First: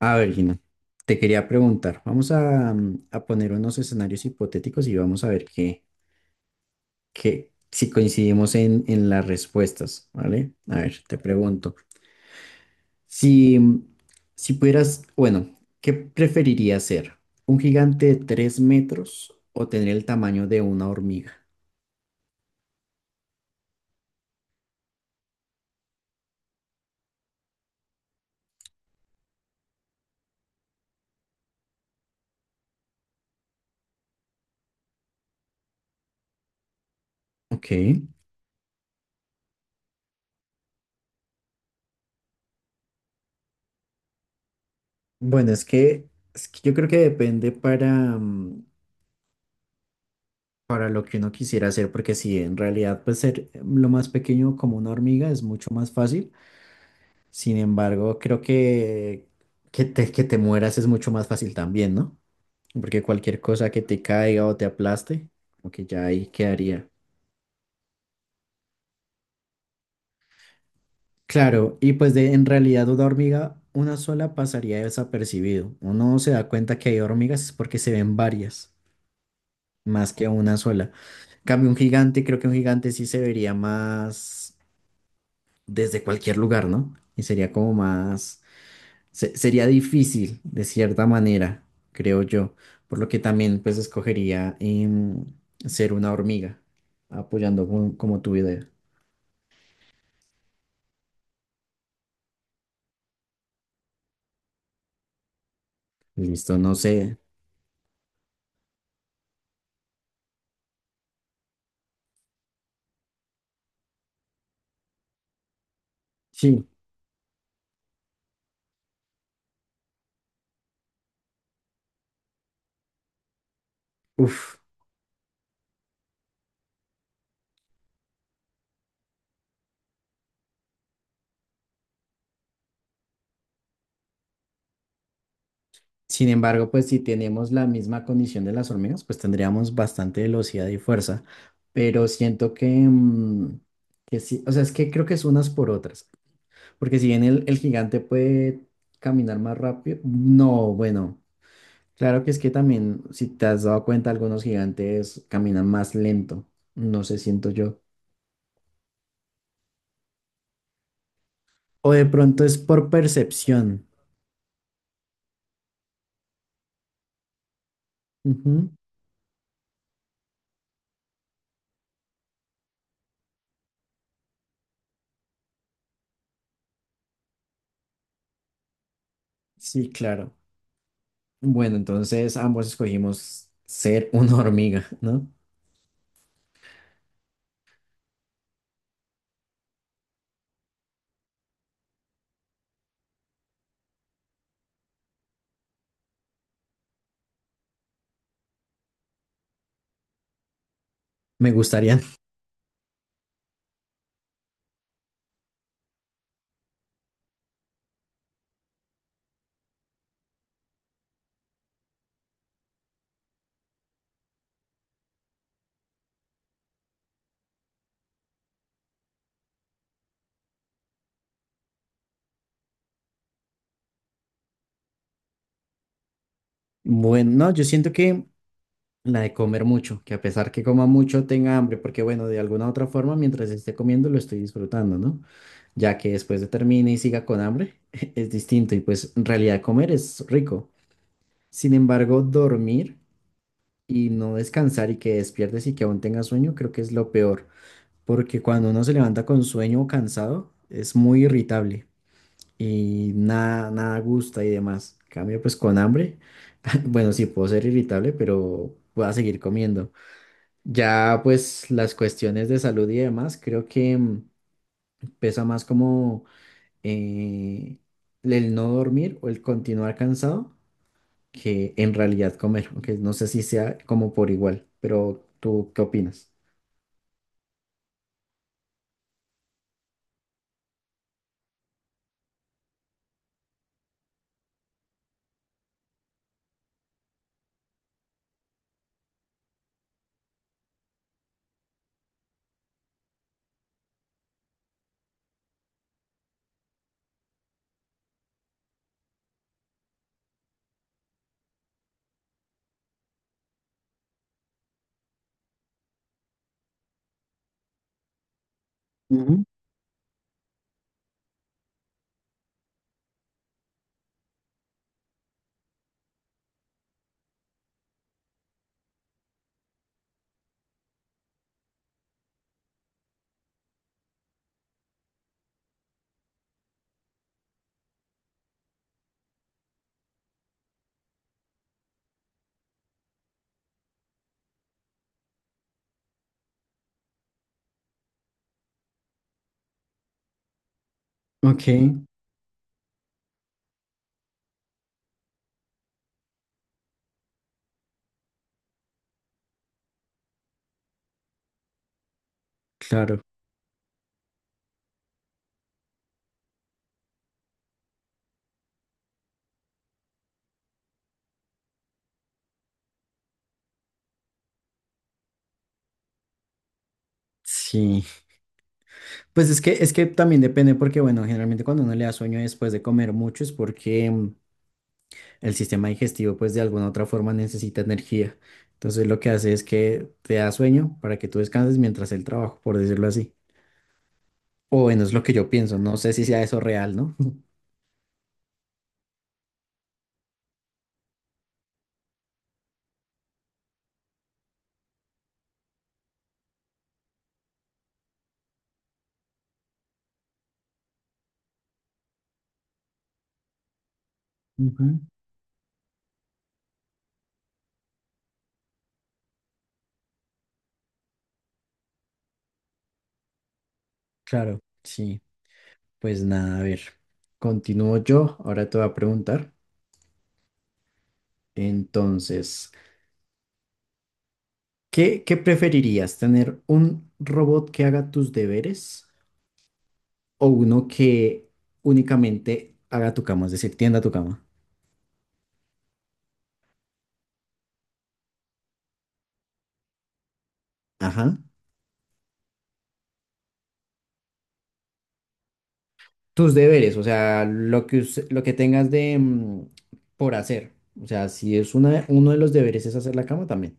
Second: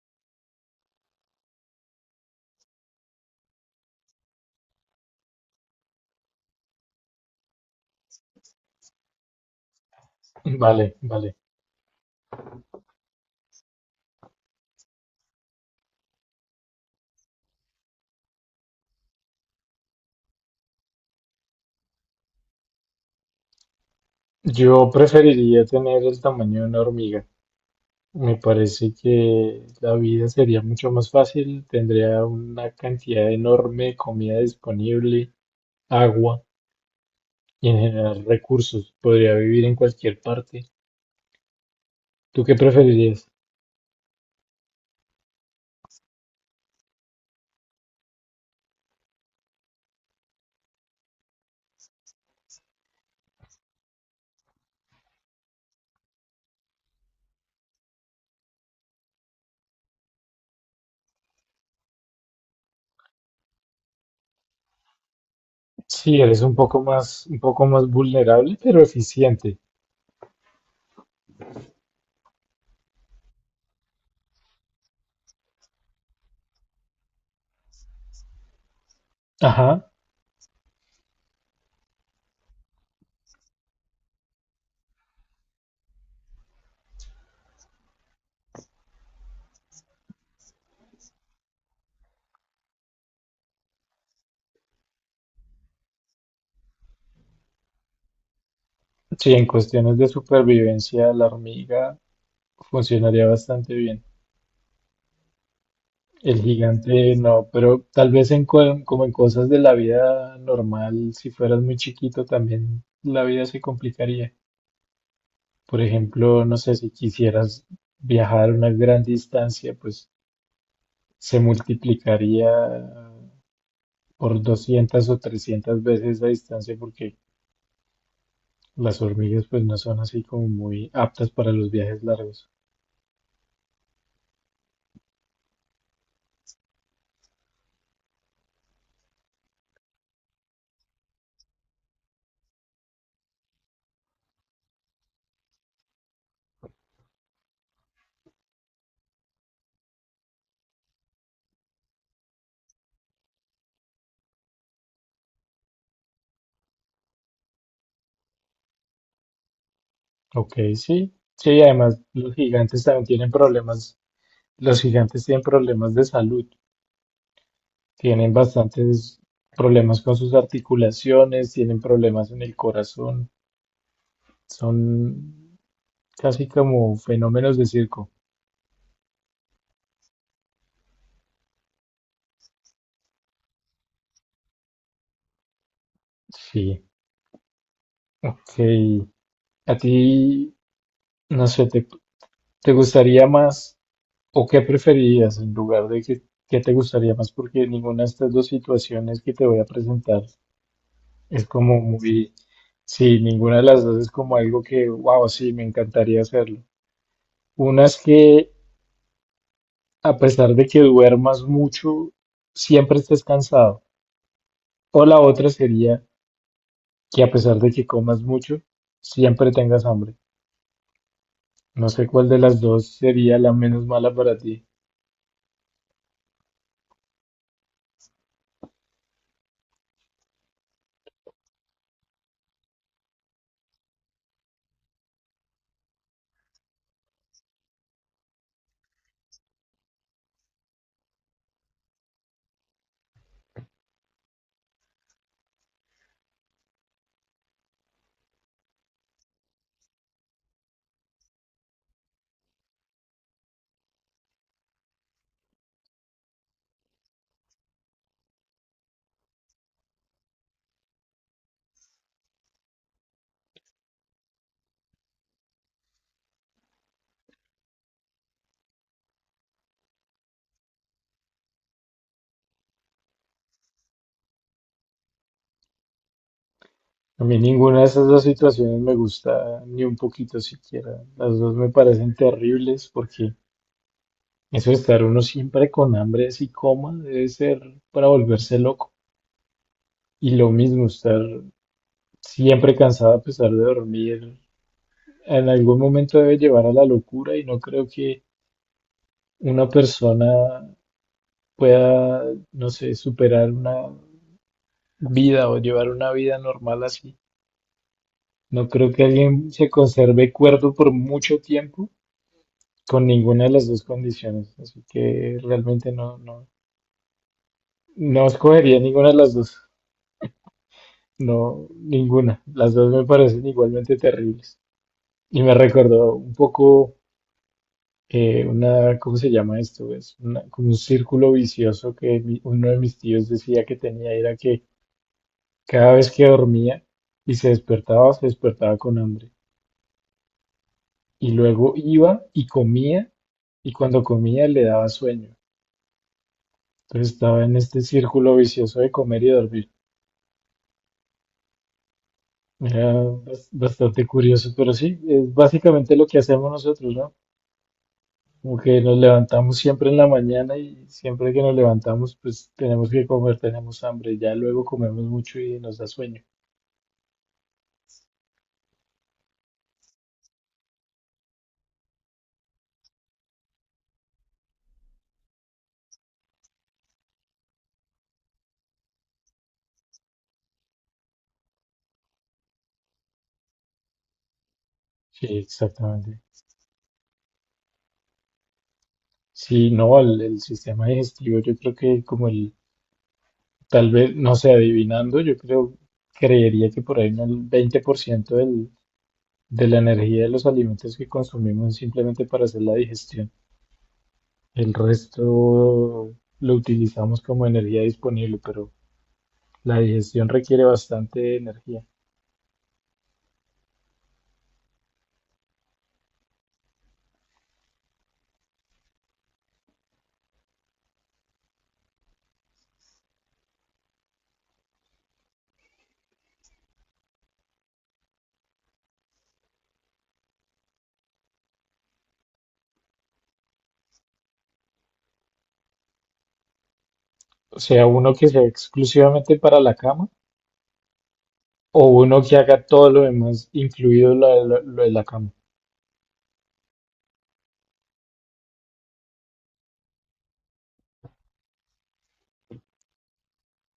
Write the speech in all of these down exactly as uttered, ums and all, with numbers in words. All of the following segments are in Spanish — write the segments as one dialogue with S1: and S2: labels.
S1: A ver, Gina, te quería preguntar, vamos a, mm, a poner unos escenarios hipotéticos y vamos a ver qué, qué, si coincidimos en, en las respuestas, ¿vale? A
S2: Vale,
S1: ver, te
S2: vale.
S1: pregunto, si, mm, si pudieras, bueno, ¿qué preferirías ser? ¿Un gigante de tres metros o tener el tamaño de una hormiga?
S2: Yo preferiría tener el tamaño de una hormiga. Me parece que la vida sería mucho más fácil, tendría una cantidad enorme de comida disponible, agua y
S1: Ok,
S2: en general recursos. Podría vivir en cualquier parte. ¿Tú qué preferirías?
S1: bueno, es que, es que yo creo que depende para, mm, para lo que uno quisiera hacer, porque si en realidad pues ser lo más pequeño como una hormiga es mucho más fácil. Sin embargo, creo que que te, que te mueras es mucho más fácil también, ¿no? Porque cualquier cosa que te caiga o te aplaste, como que ya
S2: Sí,
S1: ahí
S2: eres un poco
S1: quedaría.
S2: más, un poco más vulnerable, pero eficiente.
S1: Claro, y pues de en realidad una hormiga, una sola pasaría desapercibido. Uno se da cuenta que hay hormigas es porque se ven varias,
S2: Ajá.
S1: más que una sola. En cambio, un gigante, creo que un gigante sí se vería más desde cualquier lugar, ¿no? Y sería como más se- sería difícil, de cierta manera, creo yo, por lo que también pues escogería em, ser una hormiga, apoyando con- como tu idea.
S2: Sí, en cuestiones de supervivencia, la hormiga funcionaría bastante bien. El
S1: Listo, no
S2: gigante
S1: sé.
S2: no, pero tal vez en, co- como en cosas de la vida normal, si fueras muy chiquito también la vida se complicaría. Por ejemplo, no
S1: Sí,
S2: sé, si quisieras viajar una gran distancia, pues se multiplicaría por
S1: uff.
S2: doscientas o trescientas veces la distancia, porque las hormigas pues no son así como muy aptas para los viajes largos.
S1: Sin embargo, pues si tenemos la misma condición de las hormigas, pues tendríamos bastante velocidad y fuerza, pero siento que, mm, que sí, o sea, es que creo que es unas por otras, porque si bien el, el gigante puede caminar más rápido, no, bueno. Claro que es que también, si te has dado cuenta, algunos gigantes caminan más lento, no sé, siento yo.
S2: Ok, sí. Sí,
S1: O
S2: además
S1: de
S2: los
S1: pronto es por
S2: gigantes también tienen
S1: percepción.
S2: problemas, los gigantes tienen problemas de salud. Tienen
S1: Ujú.
S2: bastantes problemas con sus articulaciones, tienen problemas en el corazón, son casi como fenómenos de circo.
S1: Sí, claro. Bueno, entonces ambos escogimos ser una hormiga, ¿no?
S2: Sí, ok. ¿A ti, no sé, te, te gustaría más o qué preferirías en lugar de que, qué te gustaría más? Porque ninguna de estas dos situaciones que te voy a presentar es
S1: Me
S2: como
S1: gustaría.
S2: muy, sí, ninguna de las dos es como algo que, wow, sí, me encantaría hacerlo. Una es que a pesar de que duermas mucho, siempre estés cansado. O la otra sería que a pesar de que comas mucho, siempre tengas hambre. No sé cuál de las dos sería la menos mala para ti.
S1: Bueno, no, yo siento que la de comer mucho, que a pesar que coma mucho tenga hambre, porque bueno, de alguna otra forma, mientras esté comiendo lo estoy disfrutando, ¿no? Ya que después de termine y siga con hambre, es distinto y pues en realidad comer es rico. Sin embargo, dormir y no descansar y que despiertes y que aún tengas sueño, creo que es lo peor, porque cuando uno se levanta con sueño o cansado, es muy irritable y nada, nada gusta y demás. En cambio pues con hambre, bueno, sí puedo ser irritable, pero voy a seguir comiendo. Ya pues las cuestiones de salud y demás, creo que mm, pesa más como eh, el no dormir o el continuar cansado que en realidad comer, aunque no sé si sea como por igual, pero ¿tú qué opinas?
S2: A mí ninguna de esas dos situaciones me gusta ni un poquito siquiera. Las dos me parecen terribles, porque eso de estar uno siempre con hambre así coma debe ser para volverse loco. Y lo mismo, estar siempre cansado a pesar de dormir en algún momento debe llevar a la locura, y no creo que una persona pueda, no sé, superar una vida o llevar una vida normal así. No creo que
S1: Ujú.
S2: alguien se conserve cuerdo por mucho tiempo con ninguna de las dos condiciones, así que realmente no, no, no escogería ninguna de las dos. No, ninguna. Las dos me parecen igualmente terribles. Y me recordó un poco eh, una, ¿cómo se llama esto? Es una- como un círculo vicioso que mi- uno de mis tíos decía que tenía, era que cada vez que dormía y se despertaba, se despertaba con hambre. Y
S1: Ok,
S2: luego iba y comía, y cuando comía le daba sueño. Entonces estaba en este círculo vicioso de comer y dormir. Era
S1: claro.
S2: bas- bastante curioso, pero sí, es básicamente lo que hacemos nosotros, ¿no? Como que nos levantamos siempre en la mañana y siempre que nos levantamos, pues tenemos que comer, tenemos hambre. Ya luego comemos mucho y nos da sueño.
S1: Sí, pues es que es que también depende porque bueno, generalmente cuando uno le da sueño después de comer mucho es porque mm, el sistema digestivo pues de alguna otra forma necesita energía. Entonces lo que hace es que te da sueño para que tú descanses mientras el trabajo, por decirlo así. O bueno, es lo que
S2: Sí,
S1: yo pienso, no sé
S2: exactamente.
S1: si sea eso real, ¿no?
S2: Sí, no, el, el sistema digestivo, yo creo que como el, tal vez, no sé, adivinando, yo creo, creería que por ahí en el veinte por ciento del, de la energía de los alimentos que consumimos es simplemente para hacer la digestión. El
S1: Ujú.
S2: resto lo utilizamos como energía disponible, pero la digestión requiere bastante energía.
S1: Claro, sí. Pues nada, a ver, continúo yo. Ahora te voy a preguntar. Entonces, ¿qué, qué preferirías? ¿Tener un robot que haga tus deberes o uno que únicamente haga tu cama, es decir, tienda tu cama?
S2: O sea, uno que sea exclusivamente para la cama
S1: Ajá.
S2: o uno que haga todo lo demás, incluido la- la- lo de la cama.
S1: Tus deberes, o sea, lo que, us- lo que tengas de mm, por hacer. O sea, si es una, uno de los deberes es hacer la cama también.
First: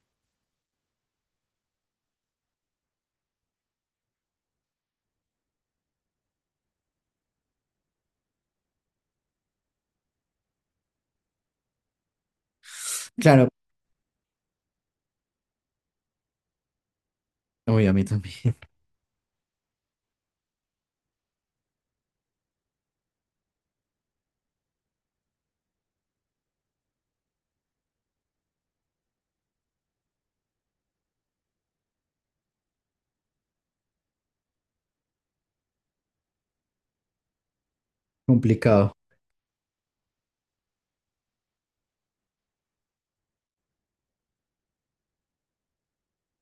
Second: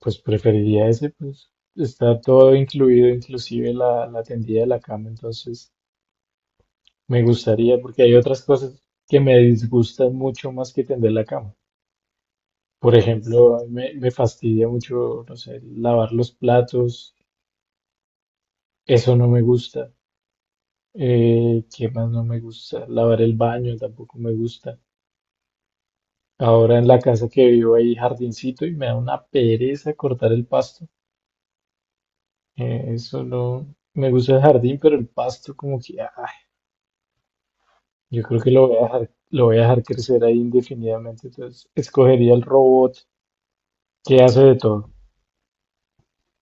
S2: Pues preferiría ese, pues está todo incluido, inclusive la, la tendida de la cama. Entonces me gustaría, porque hay otras cosas que me disgustan mucho más que tender la cama. Por
S1: Claro,
S2: ejemplo, me, me fastidia mucho, no sé, lavar los platos.
S1: uy, a mí también.
S2: Eso no me gusta. Eh, ¿qué más no me gusta? Lavar el baño tampoco me gusta. Ahora en la casa que vivo hay jardincito y me da una pereza cortar el pasto. Eh, eso no. Me gusta el jardín, pero el pasto como que, ay, yo creo que lo voy a
S1: Complicado,
S2: dejar, lo voy a dejar crecer ahí indefinidamente. Entonces, escogería el robot que hace de todo.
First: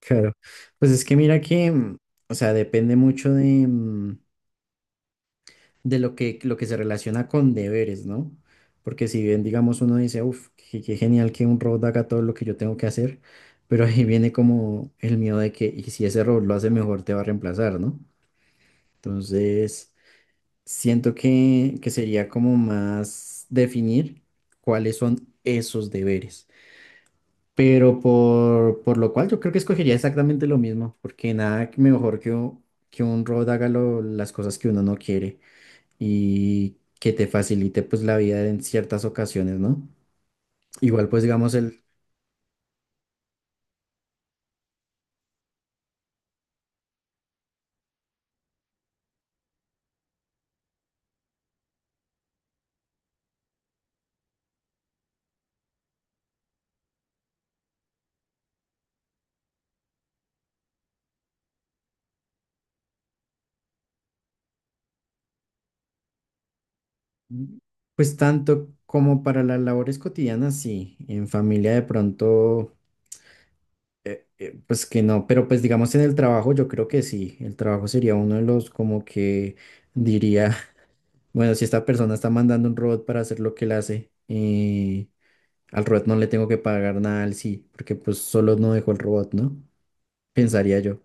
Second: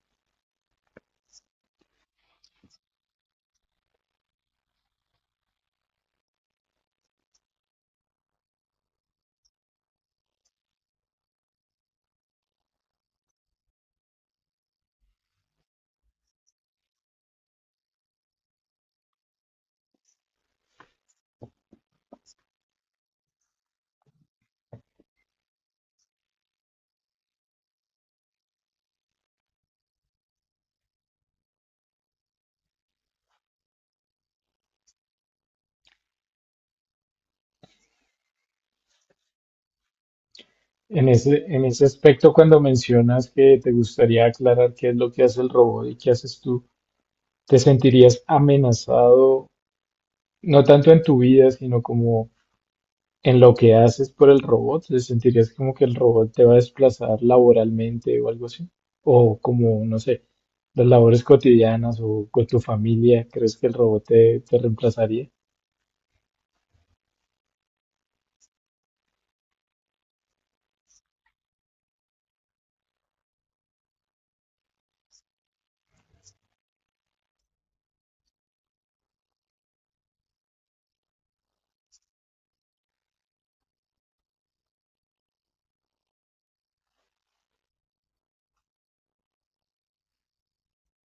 S1: claro. Pues es que mira que, mm, o sea, depende mucho de, mm, de lo que, lo que se relaciona con deberes, ¿no? Porque si bien, digamos, uno dice, uff, qué, qué genial que un robot haga todo lo que yo tengo que hacer, pero ahí viene como el miedo de que, y si ese robot lo hace mejor, te va a reemplazar, ¿no? Entonces, siento que, que sería como más definir cuáles son esos deberes. Pero por, por lo cual yo creo que escogería exactamente lo mismo, porque nada mejor que, un- que un robot haga lo- las cosas que uno no quiere y que te facilite pues la vida en ciertas ocasiones, ¿no? Igual
S2: En
S1: pues
S2: ese,
S1: digamos
S2: en
S1: el,
S2: ese aspecto, cuando mencionas que te gustaría aclarar qué es lo que hace el robot y qué haces tú, ¿te sentirías amenazado, no tanto en tu vida, sino como en lo que haces por el robot? ¿Te sentirías como que el robot te va a desplazar laboralmente o algo así? O como, no sé, las labores cotidianas o con tu familia, ¿crees que el robot te, te reemplazaría?
S1: pues tanto como para las labores cotidianas, sí, en familia de pronto, eh, pues que no, pero pues digamos en el trabajo yo creo que sí, el trabajo sería uno de los como que diría, bueno, si esta persona está mandando un robot para hacer lo que él hace, eh, al robot no le tengo que pagar nada al sí, porque pues solo no dejó el robot, ¿no? Pensaría yo.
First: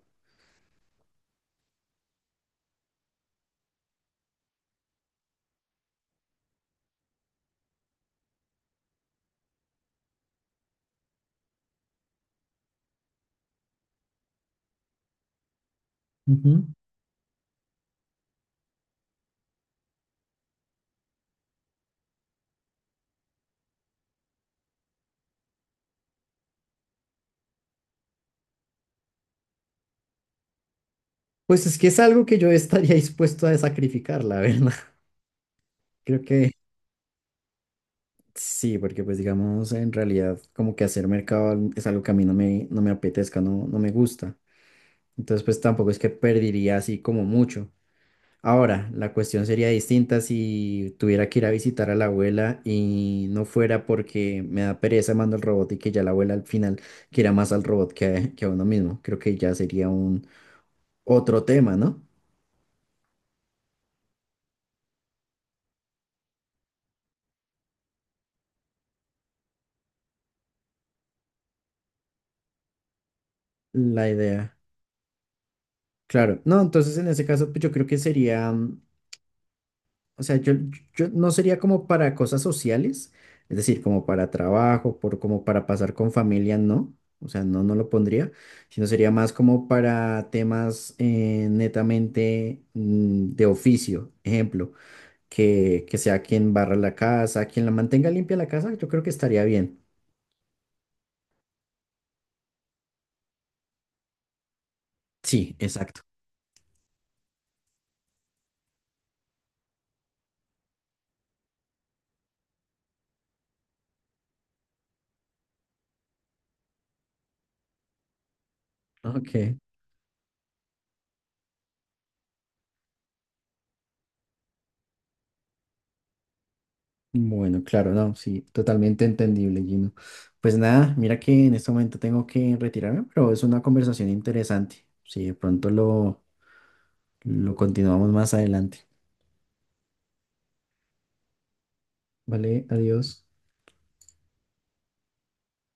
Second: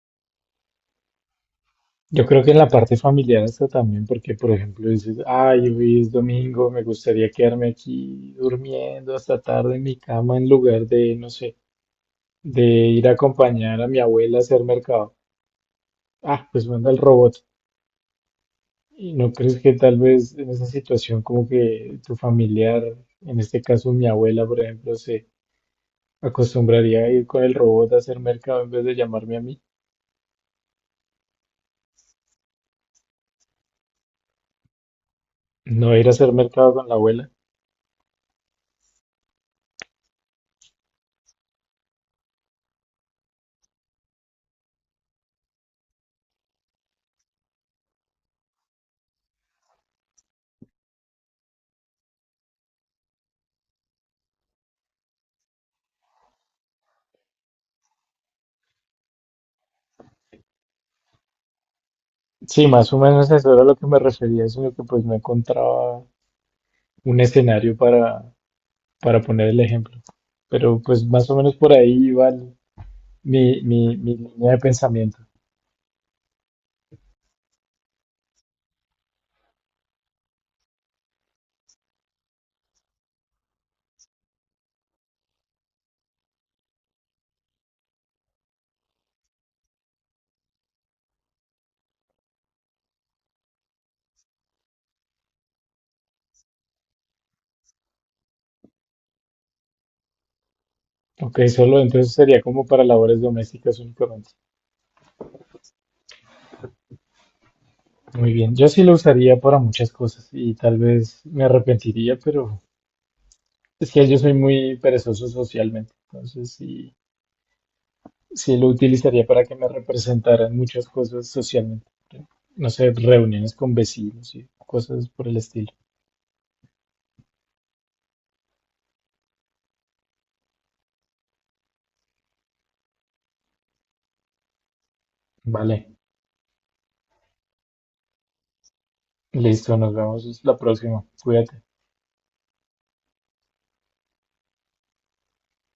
S2: Yo creo que en la parte familiar hasta también, porque por ejemplo dices, ay, hoy es domingo, me gustaría quedarme aquí durmiendo hasta tarde en mi cama en lugar de, no sé, de ir a acompañar a mi abuela a hacer mercado. Ah, pues manda el robot. ¿Y no crees que tal vez en esa situación como que tu familiar, en este caso mi abuela, por ejemplo, se acostumbraría a ir con el robot a hacer mercado en vez de llamarme a mí?
S1: Pues es que es algo que yo estaría dispuesto a sacrificar, la verdad.
S2: No ir a
S1: Creo
S2: hacer
S1: que
S2: mercado con la abuela.
S1: sí, porque pues digamos, en realidad como que hacer mercado es algo que a mí no me, no me apetezca, no, no me gusta. Entonces pues tampoco es que perdería así como mucho. Ahora, la cuestión sería distinta si tuviera que ir a visitar a la abuela y no fuera porque me da pereza, mando el robot y que ya la abuela al final quiera más al robot que, a- que a uno mismo. Creo que ya sería un otro tema, ¿no?
S2: Sí, más o menos eso era a lo que me refería, sino que pues no encontraba un escenario para, para poner el ejemplo. Pero pues más o menos por ahí iba el- mi, mi,
S1: La
S2: mi línea
S1: idea.
S2: de pensamiento.
S1: Claro, no, entonces en ese caso pues, yo creo que sería, mm, o sea, yo, yo no sería como para cosas sociales, es decir, como para trabajo, por, como para pasar con familia, no, o sea, no, no lo pondría, sino sería más como para temas eh, netamente mm, de oficio, ejemplo, que, que sea quien barra la casa, quien la mantenga limpia la casa, yo creo que estaría bien.
S2: Ok, solo entonces sería como para labores domésticas únicamente.
S1: Sí, exacto.
S2: Muy bien, yo sí lo usaría para muchas cosas y tal vez me arrepentiría, pero es que yo soy muy perezoso socialmente, entonces sí, sí lo utilizaría
S1: Ok.
S2: para que me representaran muchas cosas socialmente. No sé, reuniones con vecinos y cosas por el estilo.
S1: Bueno, claro, no, sí, totalmente entendible, Gino. Pues nada, mira que en este momento tengo que retirarme, pero es una conversación interesante. Si de pronto
S2: Vale,
S1: lo, lo continuamos más adelante.
S2: listo, nos vemos la próxima. Cuídate.
S1: Vale, adiós.